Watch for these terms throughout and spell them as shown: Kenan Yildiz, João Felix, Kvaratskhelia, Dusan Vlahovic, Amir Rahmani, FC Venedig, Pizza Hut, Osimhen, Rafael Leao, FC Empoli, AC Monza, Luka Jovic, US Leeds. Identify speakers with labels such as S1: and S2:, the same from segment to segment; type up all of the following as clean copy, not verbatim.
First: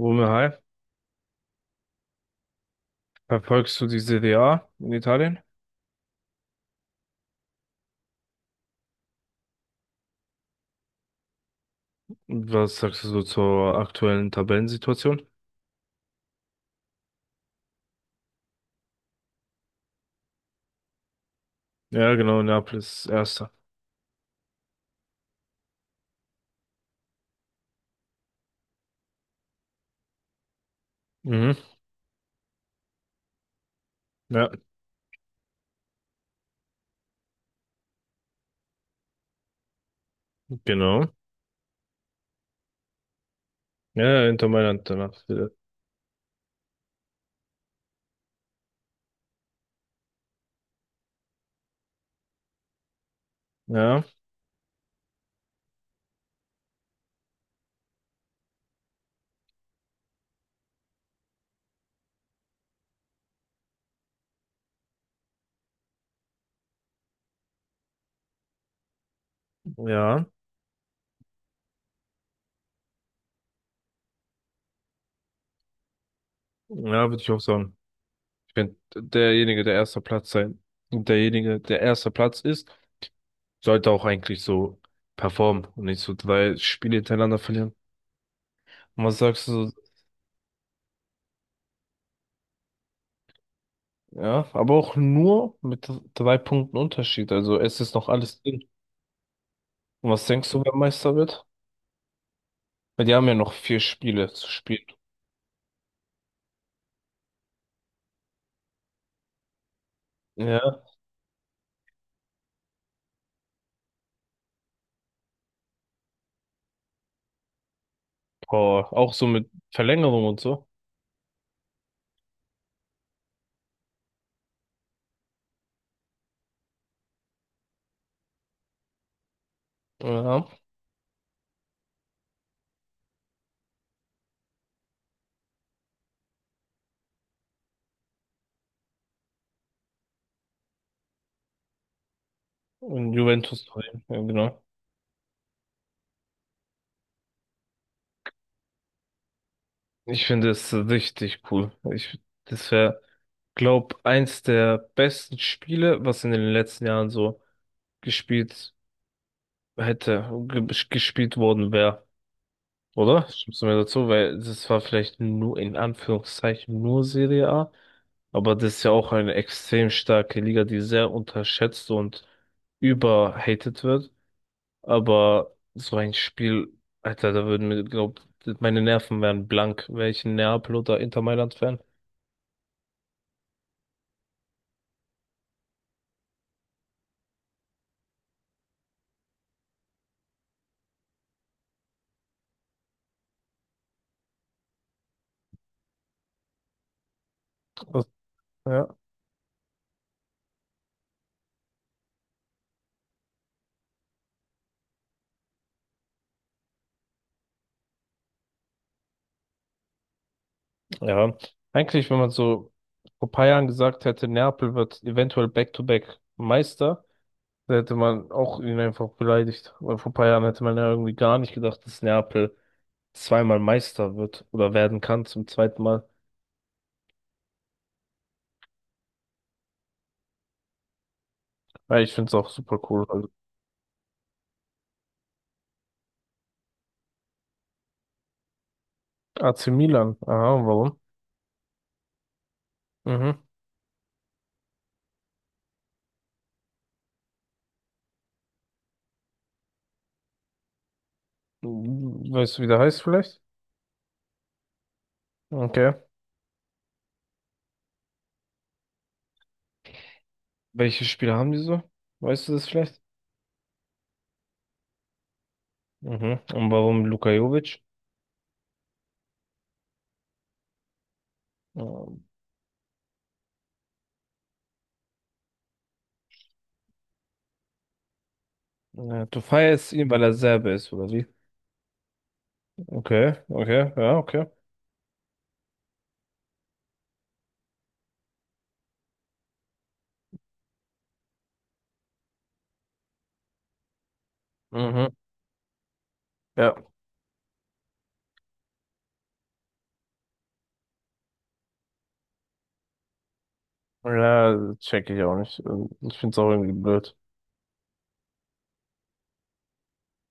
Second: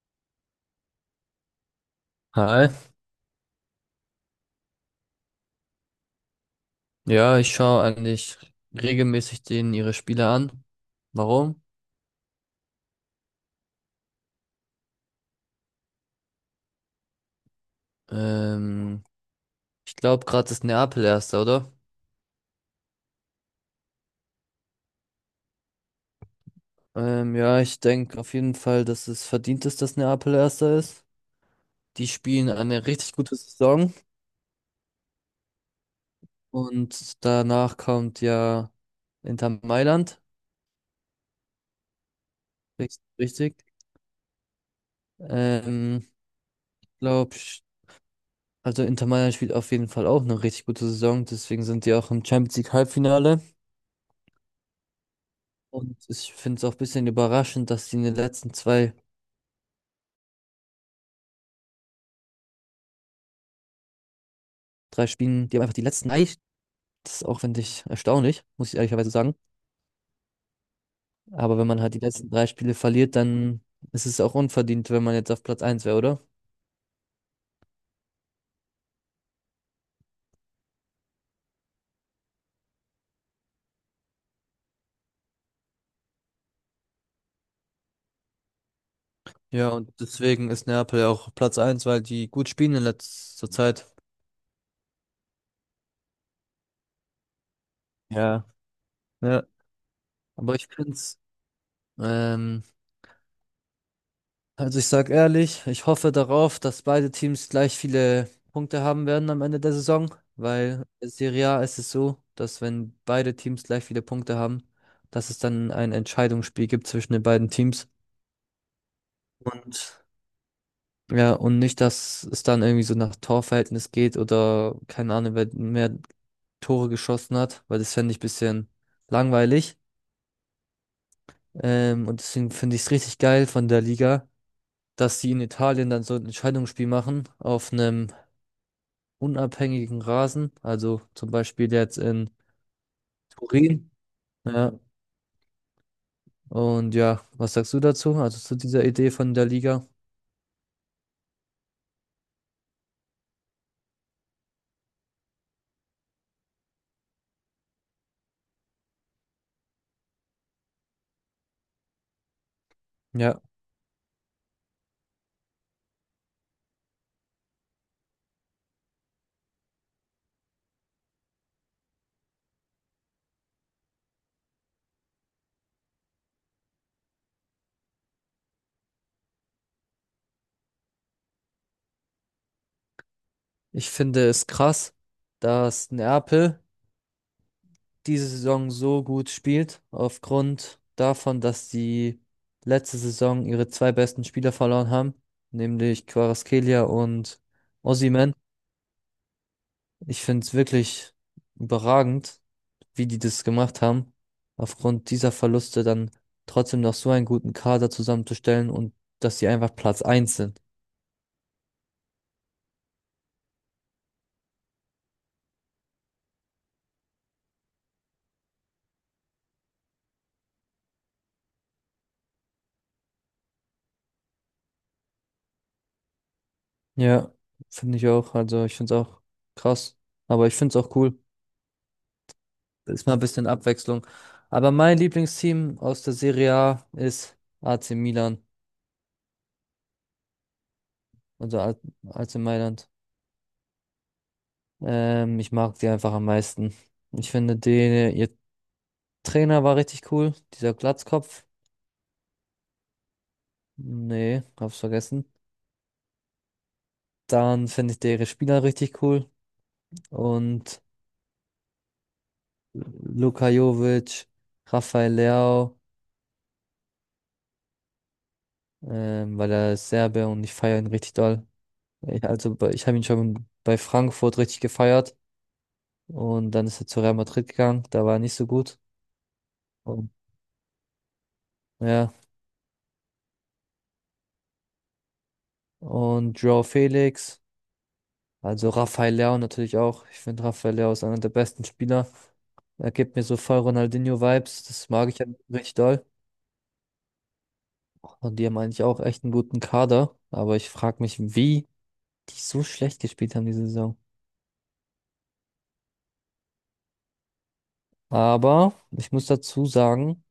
S1: Romeo, hi,
S2: Hi.
S1: verfolgst du die Serie A in Italien?
S2: Ja, ich schaue eigentlich regelmäßig denen ihre Spiele an. Warum?
S1: Und was sagst du so zur aktuellen Tabellensituation?
S2: Ähm, ich glaube, gerade ist Neapel Erster, oder?
S1: Ja, genau, Neapel ist Erster.
S2: Ja, ich denke auf jeden Fall, dass es verdient ist, dass Neapel Erster ist.
S1: Mhm.
S2: Die spielen eine richtig gute Saison
S1: Ja,
S2: und danach kommt ja Inter Mailand.
S1: genau.
S2: Richtig. Richtig.
S1: Ja, Inter Mailand danach wieder.
S2: Ähm, glaub, sch- also Inter Mailand spielt auf jeden Fall auch eine richtig gute Saison, deswegen sind die auch im Champions League Halbfinale.
S1: Ja,
S2: Und ich finde es auch ein bisschen überraschend, dass die in den letzten zwei, drei Spielen, die haben einfach die letzten drei, das ist auch, finde ich, erstaunlich, muss ich ehrlicherweise sagen.
S1: ja,
S2: Aber wenn man halt die letzten drei Spiele verliert, dann ist es auch unverdient, wenn man jetzt auf Platz eins wäre, oder?
S1: ja, würde ich auch sagen. Ich finde, derjenige, der erster Platz sein, und derjenige, der erster Platz ist, sollte auch eigentlich so performen und nicht so drei Spiele hintereinander verlieren. Und was sagst du
S2: Ja,
S1: so?
S2: und deswegen ist Neapel ja auch Platz eins, weil die gut spielen in letzter Zeit.
S1: Ja, aber auch nur mit drei Punkten Unterschied. Also es ist noch alles
S2: Ja.
S1: drin.
S2: Ja.
S1: Und was denkst
S2: Aber
S1: du,
S2: ich
S1: wer
S2: finde
S1: Meister
S2: es,
S1: wird? Weil die haben ja noch vier Spiele zu
S2: Also
S1: spielen.
S2: ich sage ehrlich, ich hoffe darauf, dass beide Teams gleich viele Punkte haben werden am Ende der Saison,
S1: Ja.
S2: weil in Serie A ist es so, dass wenn beide Teams gleich viele Punkte haben, dass es dann ein Entscheidungsspiel gibt zwischen den beiden Teams.
S1: Boah, auch so mit
S2: Und
S1: Verlängerung und so.
S2: ja, und nicht, dass es dann irgendwie so nach Torverhältnis geht oder keine Ahnung, wer mehr Tore geschossen hat, weil das fände ich ein bisschen langweilig.
S1: Ja.
S2: Und deswegen finde ich es richtig geil von der Liga, dass sie in Italien dann so ein Entscheidungsspiel machen auf einem unabhängigen Rasen, also zum Beispiel jetzt in
S1: Und Juventus
S2: Turin.
S1: Turin, ja genau.
S2: Ja, und ja, was sagst du dazu? Also zu dieser Idee von der Liga?
S1: Ich finde es richtig cool. Ich, das wäre, glaub, eins der besten Spiele, was in den letzten Jahren so gespielt hätte, ge gespielt worden wäre. Oder?
S2: Ja,
S1: Stimmst du mir dazu? Weil das war vielleicht nur in Anführungszeichen nur Serie A. Aber das ist ja auch eine extrem starke Liga, die sehr unterschätzt und überhated wird. Aber so ein Spiel, Alter, da würden mir, glaub, meine Nerven wären blank, wäre ich ein Neapel oder Inter Mailand-Fan.
S2: ich finde es krass, dass Neapel diese Saison so gut spielt, aufgrund davon, dass sie letzte Saison ihre zwei besten Spieler verloren haben, nämlich Kvaratskhelia und
S1: Was-
S2: Osimhen.
S1: Ja.
S2: Ich finde es wirklich überragend, wie die das gemacht haben, aufgrund dieser Verluste dann trotzdem noch so einen guten Kader zusammenzustellen und dass sie einfach Platz eins sind.
S1: Ja, eigentlich, wenn man so vor paar Jahren gesagt hätte, Neapel wird eventuell Back-to-Back Meister, da hätte man auch ihn einfach beleidigt. Weil vor paar Jahren hätte man ja irgendwie gar nicht gedacht, dass Neapel zweimal Meister wird oder werden kann zum zweiten Mal.
S2: Ja, finde ich auch. Also ich finde es auch krass. Aber ich finde es auch cool.
S1: Ja, ich finde es auch super cool.
S2: Ist mal ein
S1: Also,
S2: bisschen Abwechslung. Aber mein Lieblingsteam aus der Serie A ist AC Milan,
S1: AC Milan. Aha, warum?
S2: also A- AC Mailand.
S1: Mhm.
S2: Ich mag die einfach am meisten. Ich finde, die, ihr Trainer war richtig cool. Dieser Glatzkopf.
S1: Weißt du, wie der heißt vielleicht?
S2: Nee, hab's vergessen.
S1: Okay.
S2: Dann finde ich deren Spieler richtig cool. Und
S1: Welche Spieler haben die so? Weißt du das vielleicht?
S2: Luka Jovic, Rafael Leao,
S1: Mhm. Und warum Luka Jovic?
S2: weil er ist Serbe und ich feiere ihn richtig doll. Ich,
S1: Ähm,
S2: also bei- ich habe ihn schon bei Frankfurt richtig gefeiert. Und dann ist er zu Real Madrid gegangen. Da war er nicht so gut.
S1: ja, du feierst ihn,
S2: Und,
S1: weil er Serbe ist, oder wie?
S2: ja.
S1: Okay, okay, ja, okay.
S2: Und João Felix, also Rafael Leao natürlich auch. Ich finde Rafael Leao ist einer der besten Spieler. Er gibt mir so voll Ronaldinho-Vibes. Das mag
S1: Mhm.
S2: ich ja richtig doll.
S1: Ja.
S2: Und die haben eigentlich auch echt einen guten Kader. Aber ich frage mich, wie die so schlecht gespielt haben diese Saison.
S1: Ja, check ich auch nicht. Ich finde es auch irgendwie blöd.
S2: Aber ich muss dazu sagen,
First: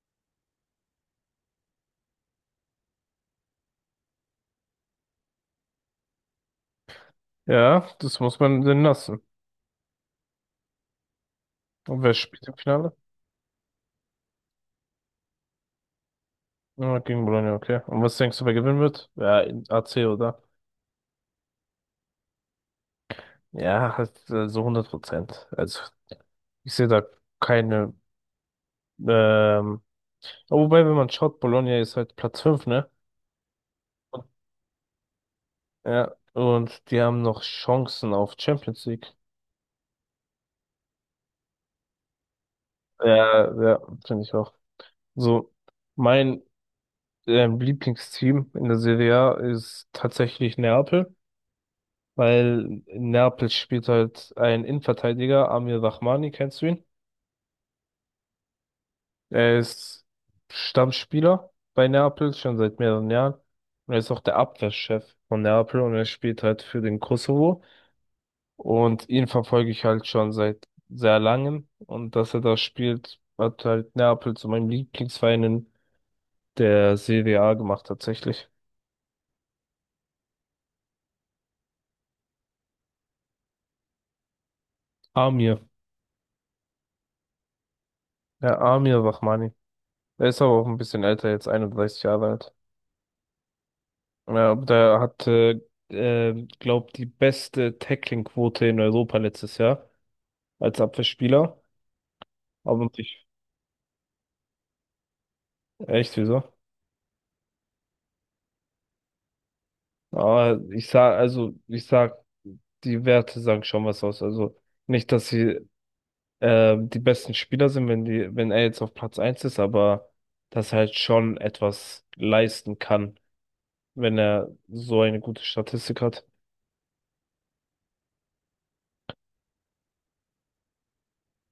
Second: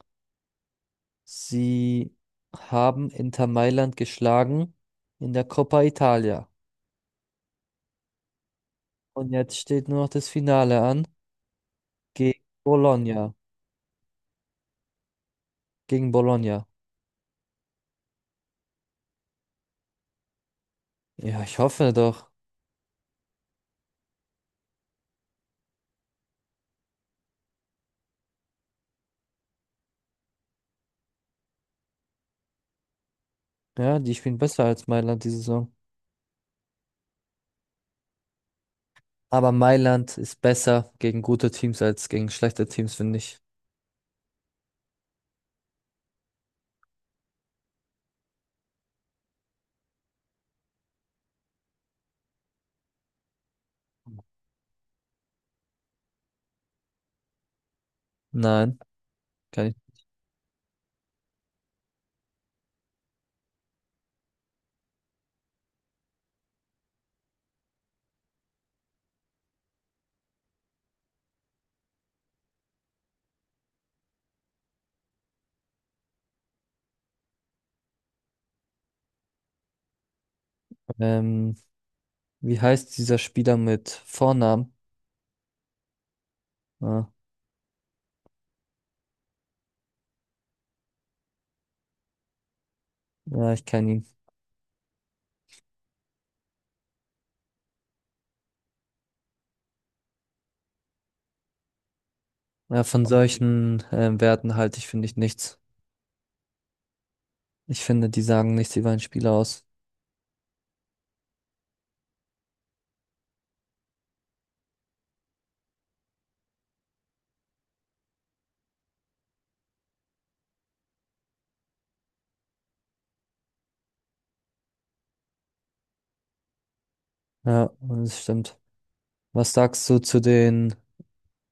S2: sie haben Inter Mailand geschlagen in der Coppa Italia.
S1: Ja, das muss man denn lassen.
S2: Und jetzt steht nur noch das Finale an
S1: Und wer
S2: gegen
S1: spielt im Finale?
S2: Bologna. Gegen Bologna.
S1: Ja, gegen Bologna, okay. Und was denkst du, wer gewinnen wird? Ja, AC, oder?
S2: Ja, ich hoffe doch.
S1: Ja, halt, so 100%. Also, ich sehe da keine, ähm, wobei, wenn man schaut, Bologna ist halt Platz 5 ne?
S2: Ja, die
S1: Und-
S2: spielen besser als Mailand diese Saison.
S1: Ja, und die haben noch Chancen auf Champions League.
S2: Aber Mailand ist besser gegen gute Teams als gegen schlechte Teams, finde ich.
S1: Ja, ja, finde ich auch. So, mein, Lieblingsteam in der Serie A ist tatsächlich Neapel, weil in Neapel spielt halt ein Innenverteidiger, Amir Rahmani, kennst du ihn?
S2: Nein,
S1: Er
S2: kann ich.
S1: ist Stammspieler bei Neapel schon seit mehreren Jahren. Und er ist auch der Abwehrchef von Neapel und er spielt halt für den Kosovo. Und ihn verfolge ich halt schon seit sehr langem. Und dass er da spielt, hat halt Neapel zu meinem Lieblingsverein in der Serie A gemacht, tatsächlich.
S2: Ähm, wie heißt dieser Spieler mit Vornamen?
S1: Amir.
S2: Ah,
S1: Ja, Amir Rahmani. Er ist aber auch ein bisschen älter, jetzt 31 Jahre alt.
S2: ja, ich kann ihn.
S1: Ja, aber der hatte, glaub, die beste Tackling-Quote in Europa letztes Jahr als Abwehrspieler.
S2: Ja,
S1: Aber
S2: von
S1: ich,
S2: solchen Werten halte ich, finde ich, nichts.
S1: echt, wieso?
S2: Ich finde, die sagen nichts über einen Spieler aus.
S1: Aber ich sag, also, ich sag, die Werte sagen schon was aus. Also, nicht, dass sie die besten Spieler sind, wenn er jetzt auf Platz eins ist, aber dass er halt schon etwas leisten kann, wenn er so eine gute Statistik hat.
S2: Ja, und das stimmt. Was sagst du zu den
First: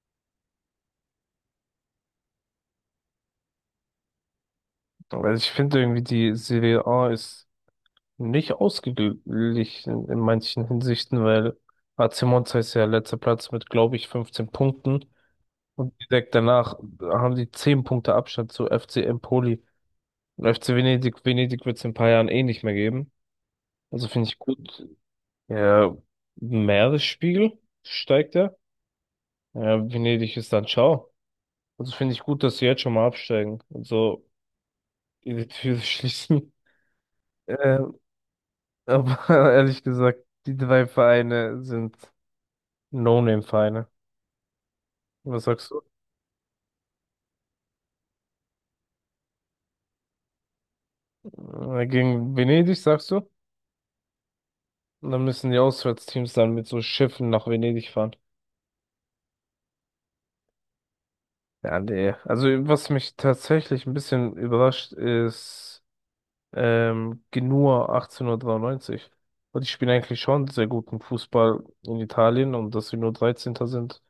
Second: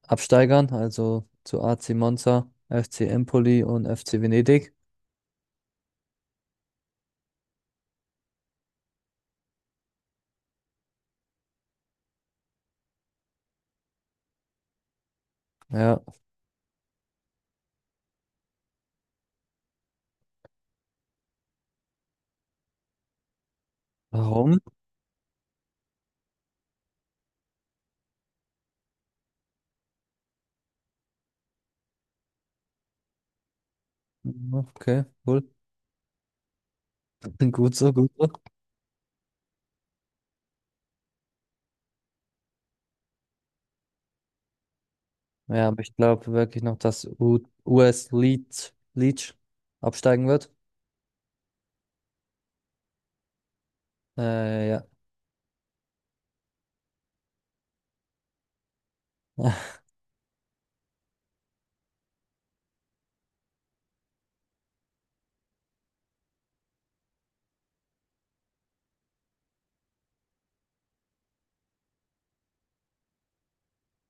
S2: Absteigern, also zu AC Monza, FC Empoli und FC Venedig?
S1: Weil ich finde irgendwie, die Serie A ist nicht ausgeglichen in manchen Hinsichten, weil AC Monza ist ja letzter Platz mit, glaube ich, 15 Punkten. Und
S2: Ja,
S1: direkt danach haben die 10 Punkte Abstand zu FC Empoli. Und FC Venedig, Venedig wird es in ein paar Jahren eh nicht mehr geben. Also finde ich
S2: warum?
S1: gut. Ja, Meeresspiegel steigt er. Ja, Venedig ist dann ciao. Also finde ich gut, dass sie jetzt schon mal absteigen und so
S2: Okay, cool.
S1: ihre Türe schließen.
S2: Gut so,
S1: Ähm,
S2: gut so.
S1: aber ehrlich gesagt, die drei Vereine sind No-Name-Vereine. Was
S2: Ja,
S1: sagst du?
S2: aber ich glaube wirklich noch, dass U US Leeds absteigen wird.
S1: Gegen Venedig, sagst du?
S2: Ja.
S1: Und dann müssen die Auswärtsteams dann mit so Schiffen nach Venedig fahren. Ja, nee. Also was mich tatsächlich ein bisschen überrascht ist, Genua 1893. Und die spielen eigentlich schon sehr guten Fußball in Italien und dass sie nur Dreizehnter sind,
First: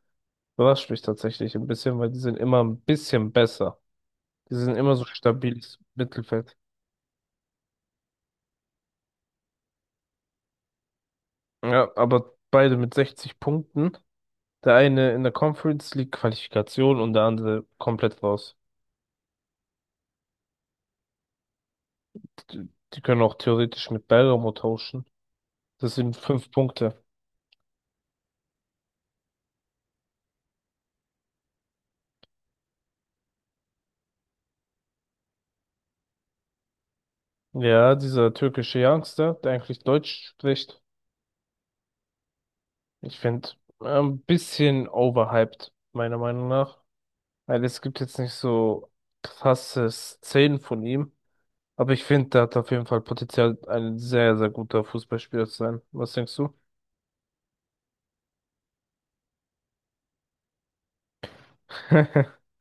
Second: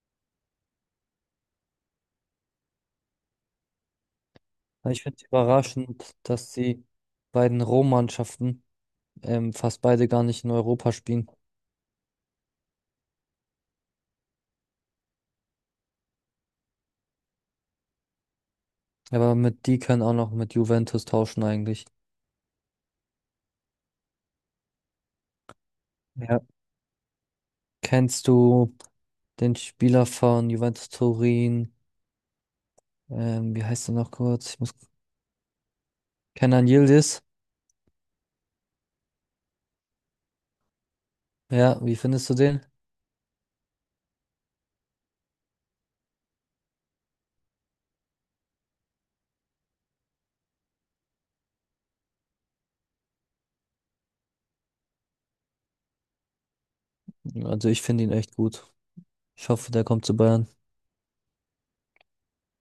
S1: überrascht mich tatsächlich ein bisschen, weil die sind immer ein bisschen besser. Die sind immer
S2: Ich
S1: so
S2: finde es
S1: stabiles
S2: überraschend, dass
S1: Mittelfeld.
S2: die beiden Rom-Mannschaften fast beide gar nicht in Europa spielen.
S1: Ja, aber beide mit 60 Punkten. Der eine in der Conference League Qualifikation und der andere komplett raus.
S2: Aber mit die können auch noch mit Juventus tauschen eigentlich.
S1: Die, die können auch theoretisch mit Bergamo tauschen. Das sind
S2: Ja.
S1: fünf Punkte.
S2: Kennst du den Spieler von Juventus Turin? Wie heißt er noch kurz? Ich muss. Kenan Yildiz.
S1: Ja, dieser türkische Youngster, der eigentlich Deutsch spricht,
S2: Ja, wie findest du den?
S1: ich finde, ein bisschen overhyped, meiner Meinung nach. Weil es gibt jetzt nicht so krasse Szenen von ihm. Aber ich finde, der hat auf jeden Fall Potenzial, ein sehr, sehr guter Fußballspieler zu sein. Was denkst du?
S2: Also ich finde ihn echt gut. Ich hoffe, der kommt zu Bayern.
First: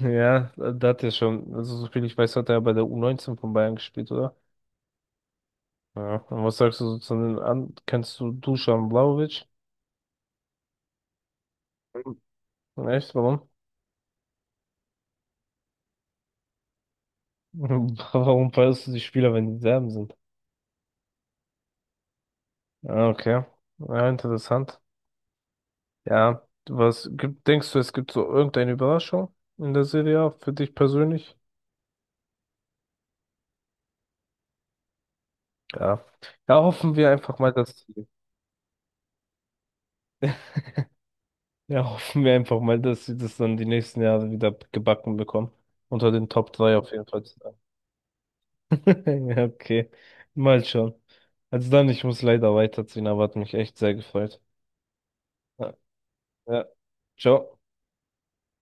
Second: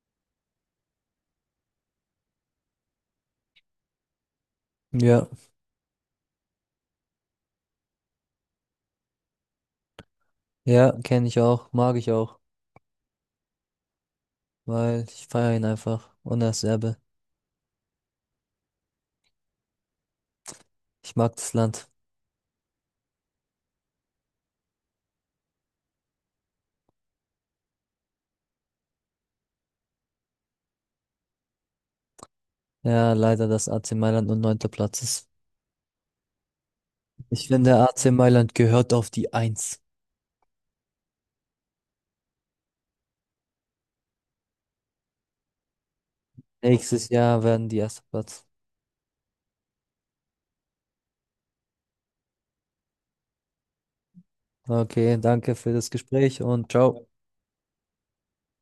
S1: Ja, da hat er schon, also so viel ich weiß, hat er bei der U19 von Bayern gespielt, oder?
S2: Ja,
S1: Ja. Und was sagst du so zu den an? Kennst du Dusan Vlahovic?
S2: ja, kenne ich auch, mag ich auch,
S1: Echt? Warum?
S2: weil ich feiere ihn einfach. Und er ist Serbe.
S1: Warum feierst du die Spieler, wenn die Serben sind?
S2: Ich mag das Land.
S1: Ah, okay, ja, interessant. Ja, was gibt, denkst du, es gibt so irgendeine Überraschung in der Serie A für dich persönlich?
S2: Ja, leider, dass AC Mailand nur neunter Platz ist.
S1: Ja. Ja, hoffen wir einfach
S2: Ich
S1: mal,
S2: finde,
S1: dass sie,
S2: AC Mailand gehört auf die Eins.
S1: ja, hoffen wir einfach mal, dass sie das dann die nächsten Jahre wieder gebacken bekommen. Unter den Top 3 auf jeden
S2: Nächstes
S1: Fall zu
S2: Jahr
S1: sein.
S2: werden die erster Platz.
S1: Ja, okay. Mal schauen. Also dann, ich muss leider weiterziehen, aber hat mich echt sehr gefreut.
S2: Okay, danke
S1: Ja,
S2: für das Gespräch
S1: ja.
S2: und ciao.
S1: Ciao.